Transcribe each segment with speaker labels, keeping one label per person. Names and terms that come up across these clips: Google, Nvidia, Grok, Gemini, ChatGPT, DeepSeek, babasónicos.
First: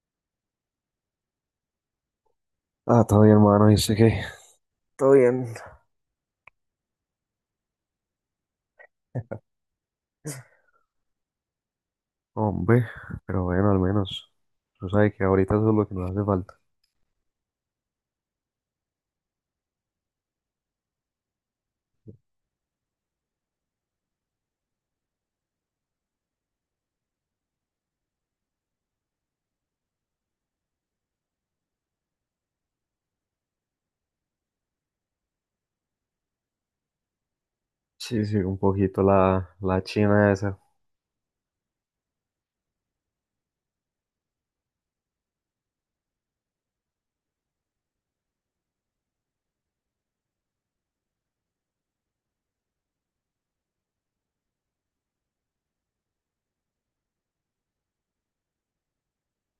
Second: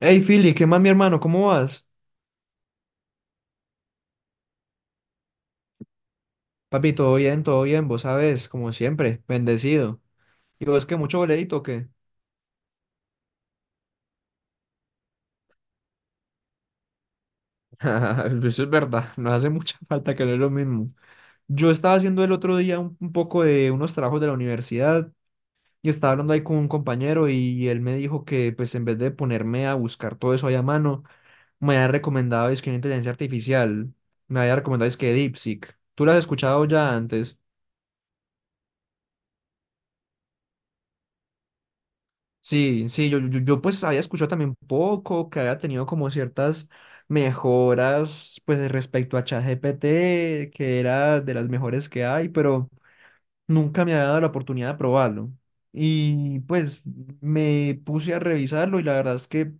Speaker 1: Hey, Philly, ¿qué más, mi hermano? ¿Cómo vas?
Speaker 2: Ah, todavía hermano, dice que,
Speaker 1: Papi, todo bien, vos sabes, como siempre, bendecido. ¿Y vos que mucho boleíto o qué?
Speaker 2: hombre, pero bueno, al menos, tú sabes que ahorita eso es lo que nos hace falta.
Speaker 1: Eso es verdad, nos hace mucha falta que no es lo mismo. Yo estaba haciendo el otro día un poco de unos trabajos de la universidad y estaba hablando ahí con un compañero y él me dijo que, pues, en vez de ponerme a buscar todo eso ahí a mano, me había recomendado es que una inteligencia artificial, me había recomendado es que DeepSeek. ¿Tú lo has escuchado ya antes?
Speaker 2: Sí, sí, un poquito la china esa.
Speaker 1: Sí, sí, yo, pues había escuchado también poco, que había tenido como ciertas mejoras pues respecto a ChatGPT, que era de las mejores que hay, pero nunca me había dado la oportunidad de probarlo. Y pues me puse a revisarlo y la verdad es que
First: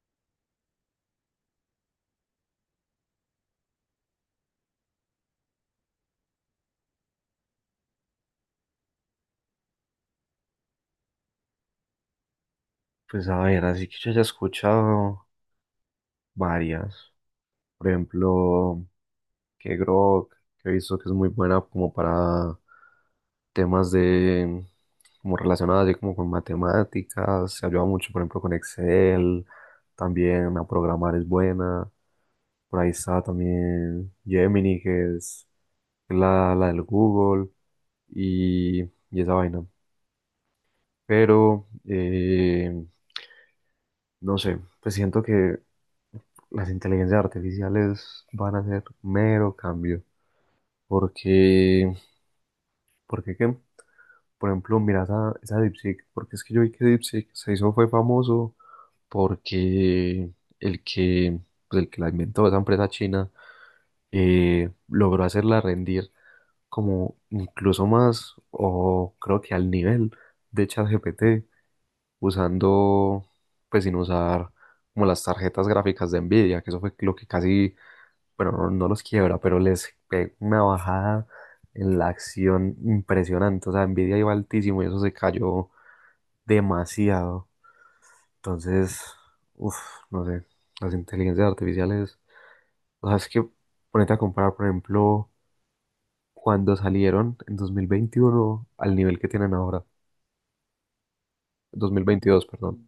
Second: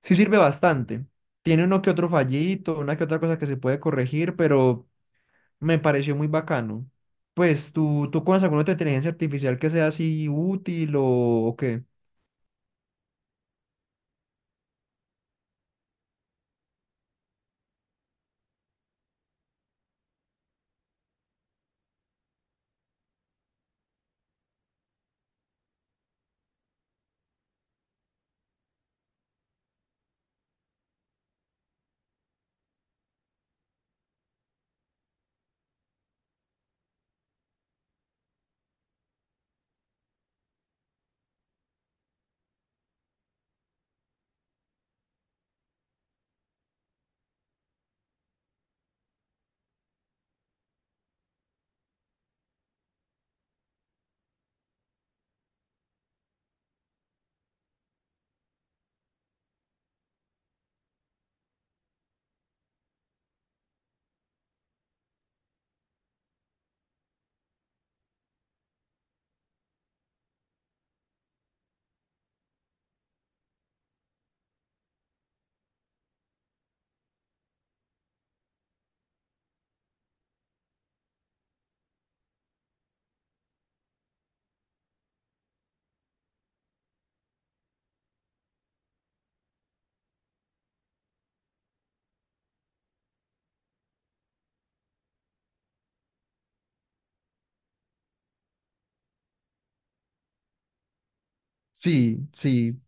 Speaker 1: sí sirve bastante. Tiene uno que otro fallito, una que otra cosa que se puede corregir, pero me pareció muy bacano. ¿Pues tú conoces alguna otra inteligencia artificial que sea así útil o qué?
Speaker 2: Pues a ver, así que yo ya he escuchado varias. Por ejemplo, que Grok, que he visto que es muy buena como para temas de, como relacionadas así como con matemáticas, se ayuda mucho, por ejemplo, con Excel, también a programar es buena, por ahí está también Gemini, que es la del Google y, y esa vaina. Pero, no sé, pues siento que las inteligencias artificiales van a hacer mero cambio. Porque, ¿por qué qué? Por ejemplo, mira esa DeepSeek, porque es que yo vi que DeepSeek se hizo, fue famoso porque el que, pues el que la inventó, esa empresa china, logró hacerla rendir como incluso más, o creo que al nivel de ChatGPT, usando, pues sin usar como las tarjetas gráficas de Nvidia, que eso fue lo que casi bueno, no los quiebra, pero les pega una bajada en la acción impresionante. O sea, Nvidia iba altísimo y eso se cayó demasiado. Entonces, uff, no sé, las inteligencias artificiales, o sea, es que ponete a comparar, por ejemplo, cuando salieron en 2021 al nivel que tienen ahora,
Speaker 1: Sí,
Speaker 2: 2022,
Speaker 1: sí.
Speaker 2: perdón.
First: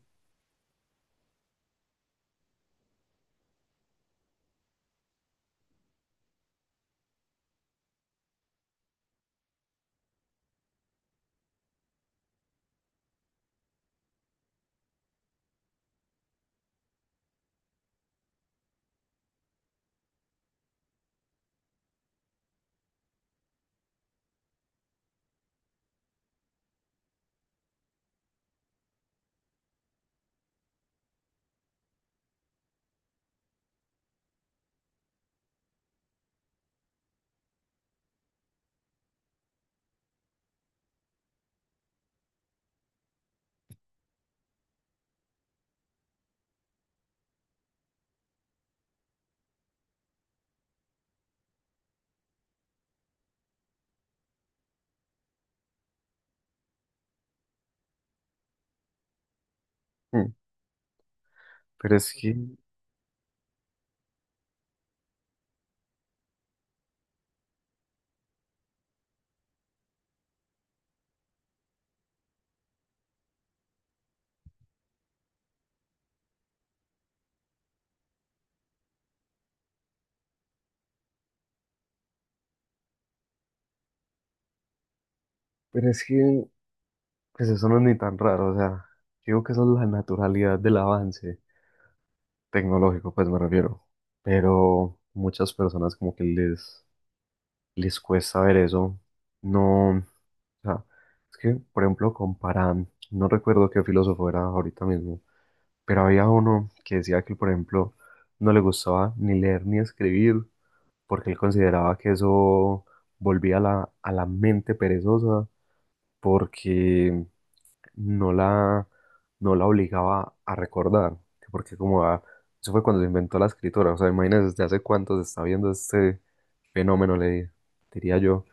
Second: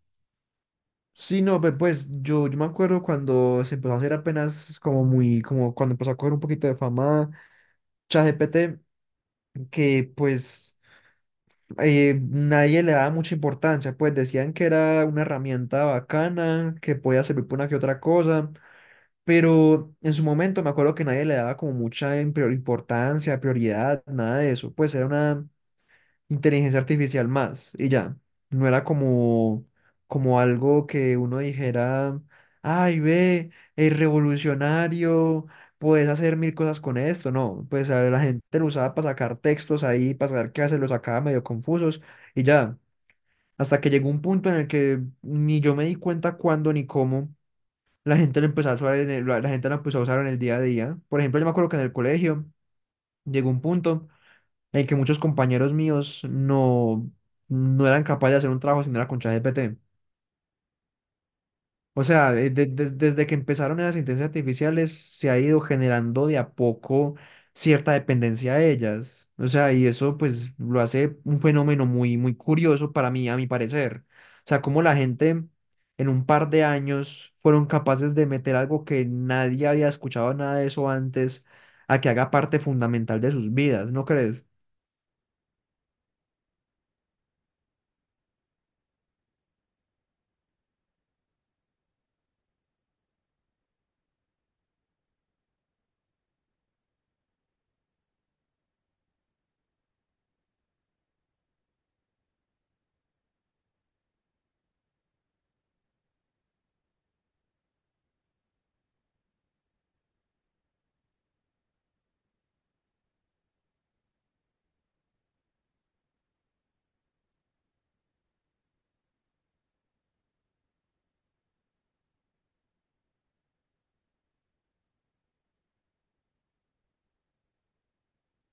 Speaker 1: Sí, no, pues yo me acuerdo cuando se empezó a hacer apenas como cuando empezó a coger un poquito de fama ChatGPT, que pues nadie le daba mucha importancia, pues decían que era una herramienta bacana, que podía servir para una que otra cosa, pero en su momento me acuerdo que nadie le daba como mucha importancia, prioridad, nada de eso, pues era una inteligencia artificial más y ya. No era como algo que uno dijera, ay, ve, es revolucionario, puedes hacer mil cosas con esto. No, pues a la gente lo usaba para sacar textos ahí, para saber qué hacer, los sacaba medio confusos y ya. Hasta que llegó un punto en el que ni yo me di cuenta cuándo ni cómo la gente lo empezó a usar la gente lo empezó a usar en el día a día. Por ejemplo, yo me acuerdo que en el colegio llegó un punto en que muchos compañeros míos no, no eran capaces de hacer un trabajo si no era con ChatGPT.
Speaker 2: Mm. Pero
Speaker 1: O
Speaker 2: es
Speaker 1: sea,
Speaker 2: que,
Speaker 1: desde que empezaron esas inteligencias artificiales, se ha ido generando de a poco cierta dependencia a ellas. O sea, y eso pues lo hace un fenómeno muy, muy curioso para mí, a mi parecer. O sea, como la gente en un par de años fueron capaces de meter algo que nadie había escuchado nada de eso antes, a que haga parte fundamental de sus vidas, ¿no crees?
Speaker 2: pero es que, pues eso no es ni tan raro, o sea, digo que eso es la naturalidad del avance tecnológico, pues me refiero. Pero muchas personas como que les cuesta ver eso. No, o sea, es que, por ejemplo, comparan, no recuerdo qué filósofo era ahorita mismo, pero había uno que decía que, por ejemplo, no le gustaba ni leer ni escribir porque él consideraba que eso volvía a a la mente perezosa porque no la, no la obligaba a recordar, que porque eso fue cuando se inventó la escritura, o sea, imagínense desde hace cuánto se está viendo este fenómeno, le diría yo,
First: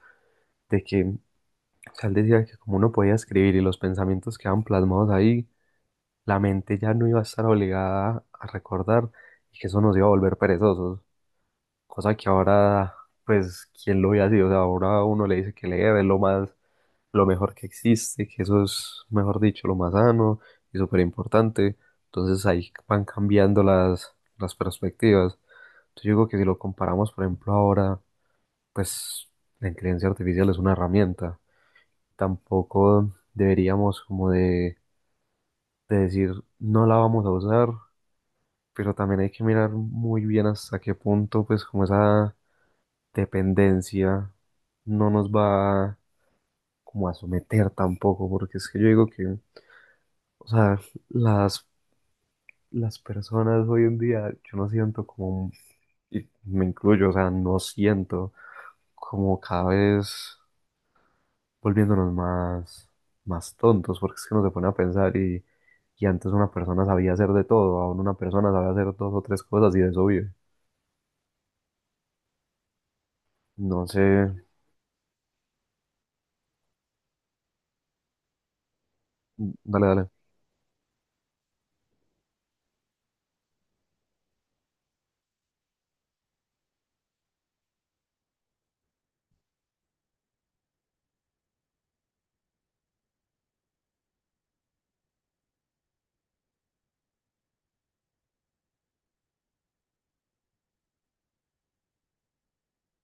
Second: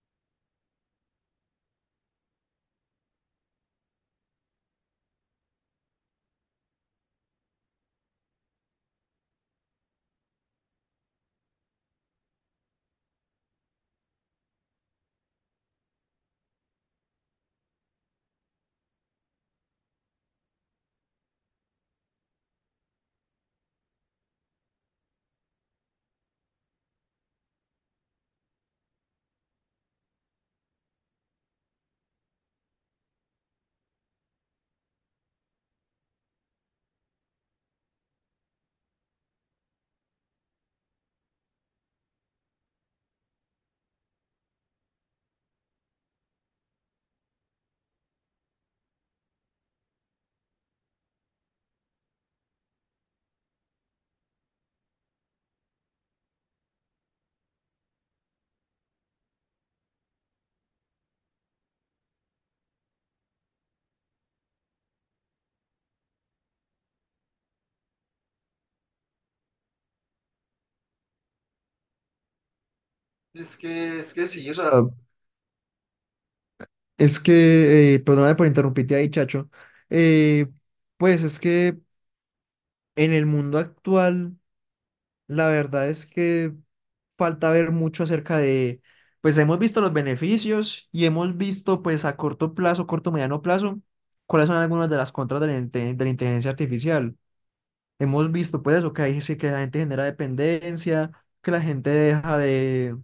Speaker 2: de que, o sea, él decía que como uno podía escribir y los pensamientos quedaban plasmados ahí, la mente ya no iba a estar obligada a recordar y que eso nos iba a volver perezosos, cosa que ahora, pues, ¿quién lo hubiera sido? O sea, ahora uno le dice que leer es lo mejor que existe, que eso es, mejor dicho, lo más sano y súper importante. Entonces ahí van cambiando las perspectivas. Entonces yo digo que si lo comparamos, por ejemplo, ahora, pues la inteligencia artificial es una herramienta. Tampoco deberíamos de decir no la vamos a usar, pero también hay que mirar muy bien hasta qué punto, pues como esa dependencia no nos va como a someter tampoco, porque es que yo digo que, o sea, las, las personas hoy en día, yo no siento como, y me incluyo, o sea, no siento como cada vez volviéndonos más tontos, porque es que uno se pone a pensar y antes una persona sabía hacer de todo, ahora una persona sabe hacer dos o tres cosas y de eso vive.
Speaker 1: Es
Speaker 2: No
Speaker 1: que,
Speaker 2: sé,
Speaker 1: es que sí, o sea, es que, perdóname por interrumpirte ahí, Chacho.
Speaker 2: mm, dale, dale.
Speaker 1: Eh, pues es que en el mundo actual, la verdad es que falta ver mucho acerca de, pues hemos visto los beneficios y hemos visto pues a corto plazo, corto, mediano plazo, cuáles son algunas de las contras de la inteligencia artificial. Hemos visto pues eso, que ahí sí que la gente genera dependencia, que la gente deja de,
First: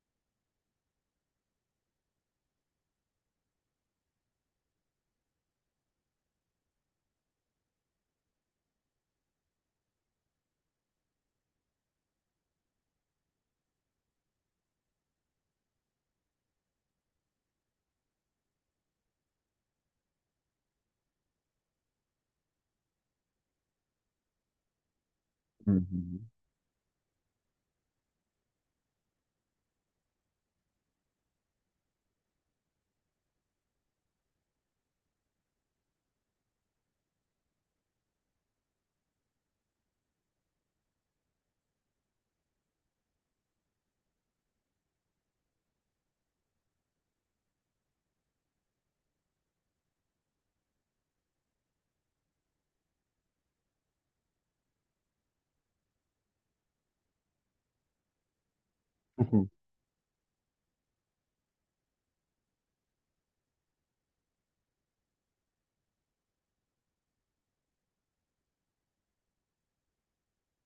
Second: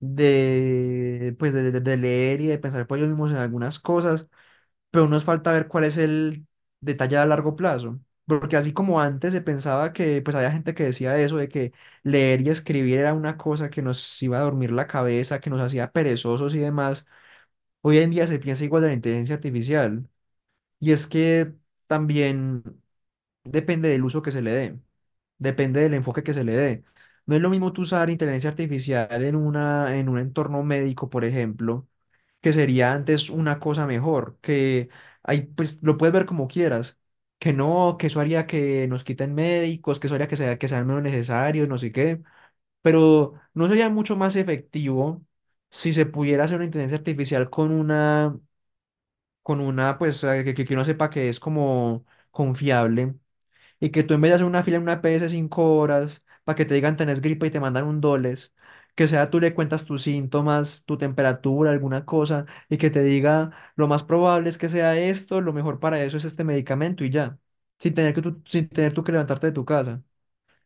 Speaker 1: de, pues, de leer y de pensar por ellos mismos en algunas cosas, pero nos falta ver cuál es el detalle a largo plazo. Porque así como antes se pensaba que, pues había gente que decía eso, de que leer y escribir era una cosa que nos iba a dormir la cabeza, que nos hacía perezosos y demás, hoy en día se piensa igual de la inteligencia artificial. Y es que también depende del uso que se le dé, depende del
Speaker 2: Ujú.
Speaker 1: enfoque que se le dé. No es lo mismo tú usar inteligencia artificial en una, en un entorno médico, por ejemplo, que sería antes una cosa mejor, que ahí pues lo puedes ver como quieras, que no, que eso haría que nos quiten médicos, que eso haría que sea, que sean menos necesarios, no sé qué, pero no sería mucho más efectivo si se pudiera hacer una inteligencia artificial con una, pues que uno sepa que es como confiable, y que tú en vez de hacer una fila en una PS 5 horas para que te digan tenés gripa y te mandan un doles, que sea tú
Speaker 2: Ujú.
Speaker 1: le cuentas tus síntomas, tu temperatura, alguna cosa, y que te diga lo más probable es que sea esto, lo mejor para eso es este medicamento y ya, sin tener que tú, sin tener tú que levantarte de tu casa.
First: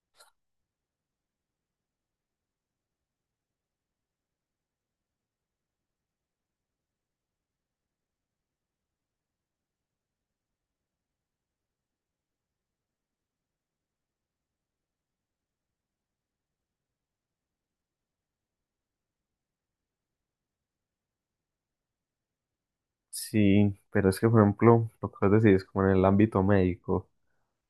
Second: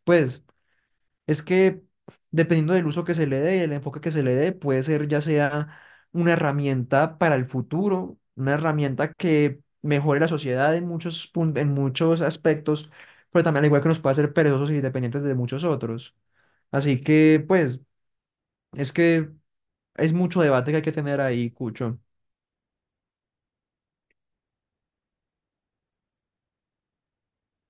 Speaker 1: Pues es que dependiendo del uso que se le dé y el enfoque que se le dé, puede ser ya sea una herramienta para el futuro, una herramienta que mejore la sociedad en muchos en muchos aspectos, pero también al igual que nos puede hacer perezosos y dependientes de muchos otros. Así que, pues, es que es mucho debate que hay que tener ahí, Cucho.
Speaker 2: Sí, pero es que, por ejemplo, lo que vos decís, como en el ámbito médico.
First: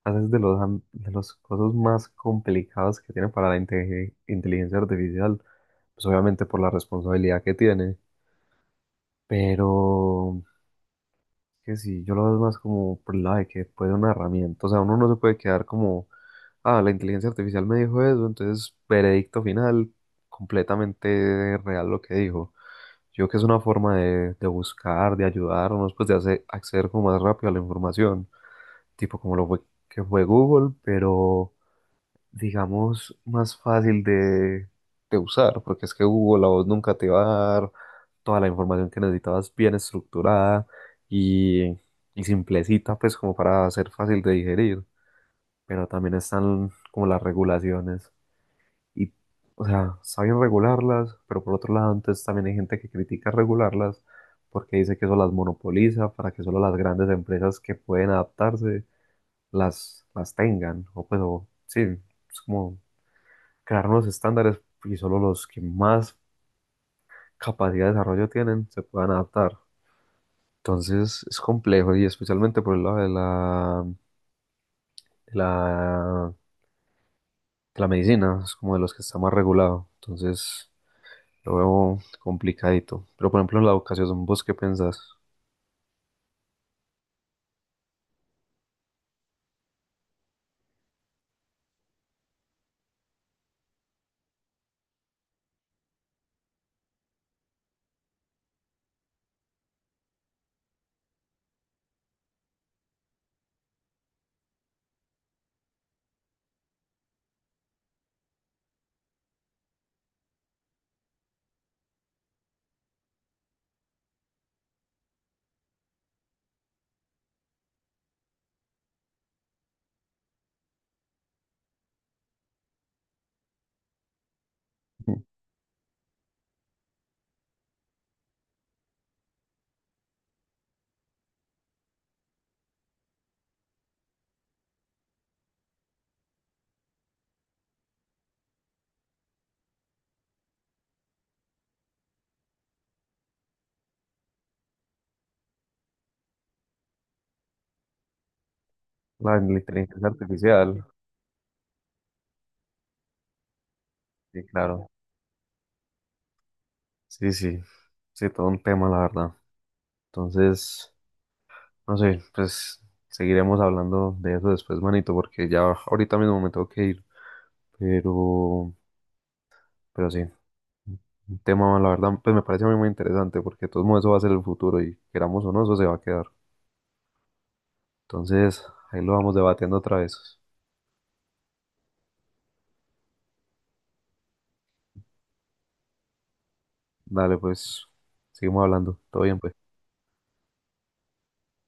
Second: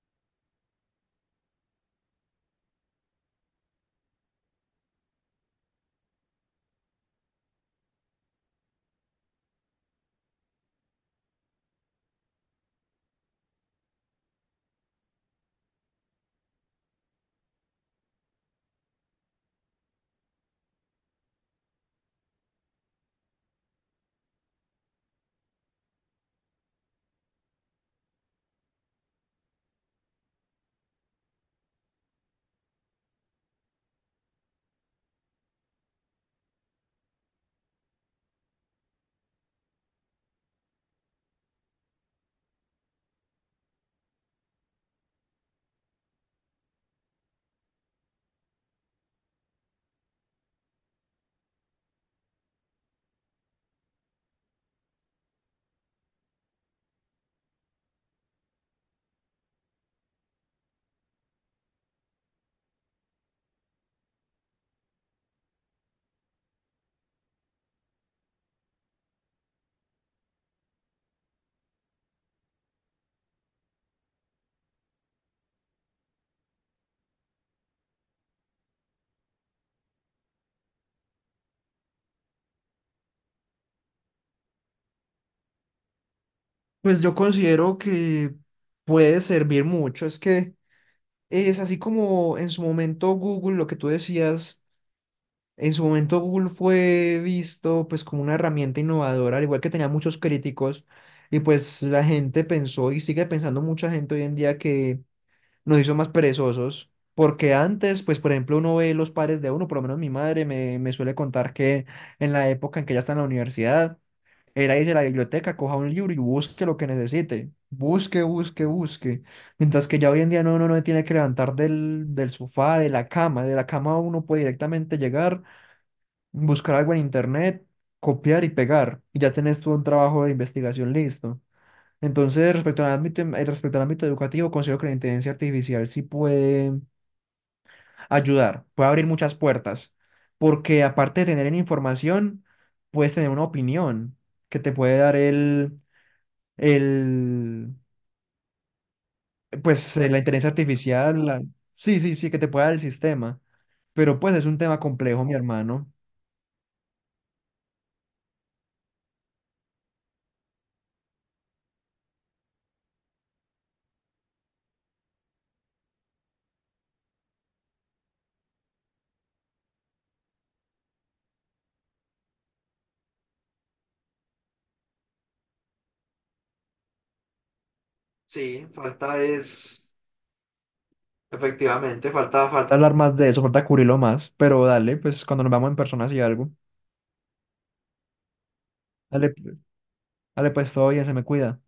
Speaker 2: Haces de los, de los cosas más complicadas que tiene para la inteligencia artificial, pues obviamente por la responsabilidad que tiene, pero que sí, yo lo veo más como por el lado de que puede una herramienta, o sea, uno no se puede quedar como, ah, la inteligencia artificial me dijo eso, entonces veredicto final, completamente real lo que dijo. Yo creo que es una forma de buscar, de ayudarnos, pues de hacer, acceder como más rápido a la información, tipo como lo fue, que fue Google, pero digamos, más fácil de usar, porque es que Google a vos nunca te va a dar toda la información que necesitabas bien estructurada y, y simplecita, pues como para ser fácil de digerir. Pero también están como las regulaciones y, o sea, saben regularlas, pero por otro lado, antes también hay gente que critica regularlas porque dice que eso las monopoliza para que solo las grandes empresas que pueden adaptarse las tengan, o pues, o, sí, es como crear unos estándares y solo los que más capacidad de desarrollo tienen se puedan adaptar. Entonces es complejo y especialmente por el lado de de la, de la medicina, es como de los que está más regulado. Entonces lo veo complicadito. Pero por ejemplo en la educación, ¿vos qué pensás?
Speaker 1: Pues yo considero que puede servir mucho. Es que es así como en su momento Google, lo que tú decías. En su momento Google fue visto pues como una herramienta innovadora, al igual que tenía muchos críticos, y pues la gente pensó y sigue pensando mucha gente hoy en día que nos hizo más perezosos, porque antes pues por ejemplo uno ve los padres de uno, por lo menos mi madre me suele contar que en la época en que ella está en la universidad, era irse a la biblioteca, coja un libro y busque lo que necesite, busque, busque, busque, mientras que ya hoy en día no, uno no tiene que levantar del sofá, de la cama, uno puede directamente llegar, buscar algo en internet, copiar y pegar, y ya tenés todo un trabajo de investigación listo. Entonces, respecto al ámbito, respecto al ámbito educativo, considero que la inteligencia artificial sí puede ayudar, puede abrir muchas puertas, porque aparte de tener información, puedes tener una opinión que te puede dar el,
Speaker 2: La, la
Speaker 1: pues,
Speaker 2: inteligencia
Speaker 1: la inteligencia
Speaker 2: artificial,
Speaker 1: artificial, sí, sí, sí, que te puede dar el sistema, pero pues
Speaker 2: sí,
Speaker 1: es un tema
Speaker 2: claro.
Speaker 1: complejo, mi hermano.
Speaker 2: Sí, sí, sí, todo un tema, la verdad. Entonces, no sé, pues seguiremos hablando de eso después, manito, porque ya ahorita mismo me tengo que ir. Pero, pero sí, un tema, la verdad, pues me parece a mí muy interesante porque de todos modos eso va a ser el futuro y queramos o no, eso se va a quedar. Entonces,
Speaker 1: Sí,
Speaker 2: ahí lo
Speaker 1: falta
Speaker 2: vamos debatiendo
Speaker 1: es.
Speaker 2: otra vez.
Speaker 1: Efectivamente, falta, falta hablar más de eso, falta cubrirlo más, pero dale, pues cuando nos vamos en persona y algo.
Speaker 2: Dale, pues, seguimos hablando. Todo
Speaker 1: Dale,
Speaker 2: bien, pues.
Speaker 1: dale pues todo bien, se me cuida.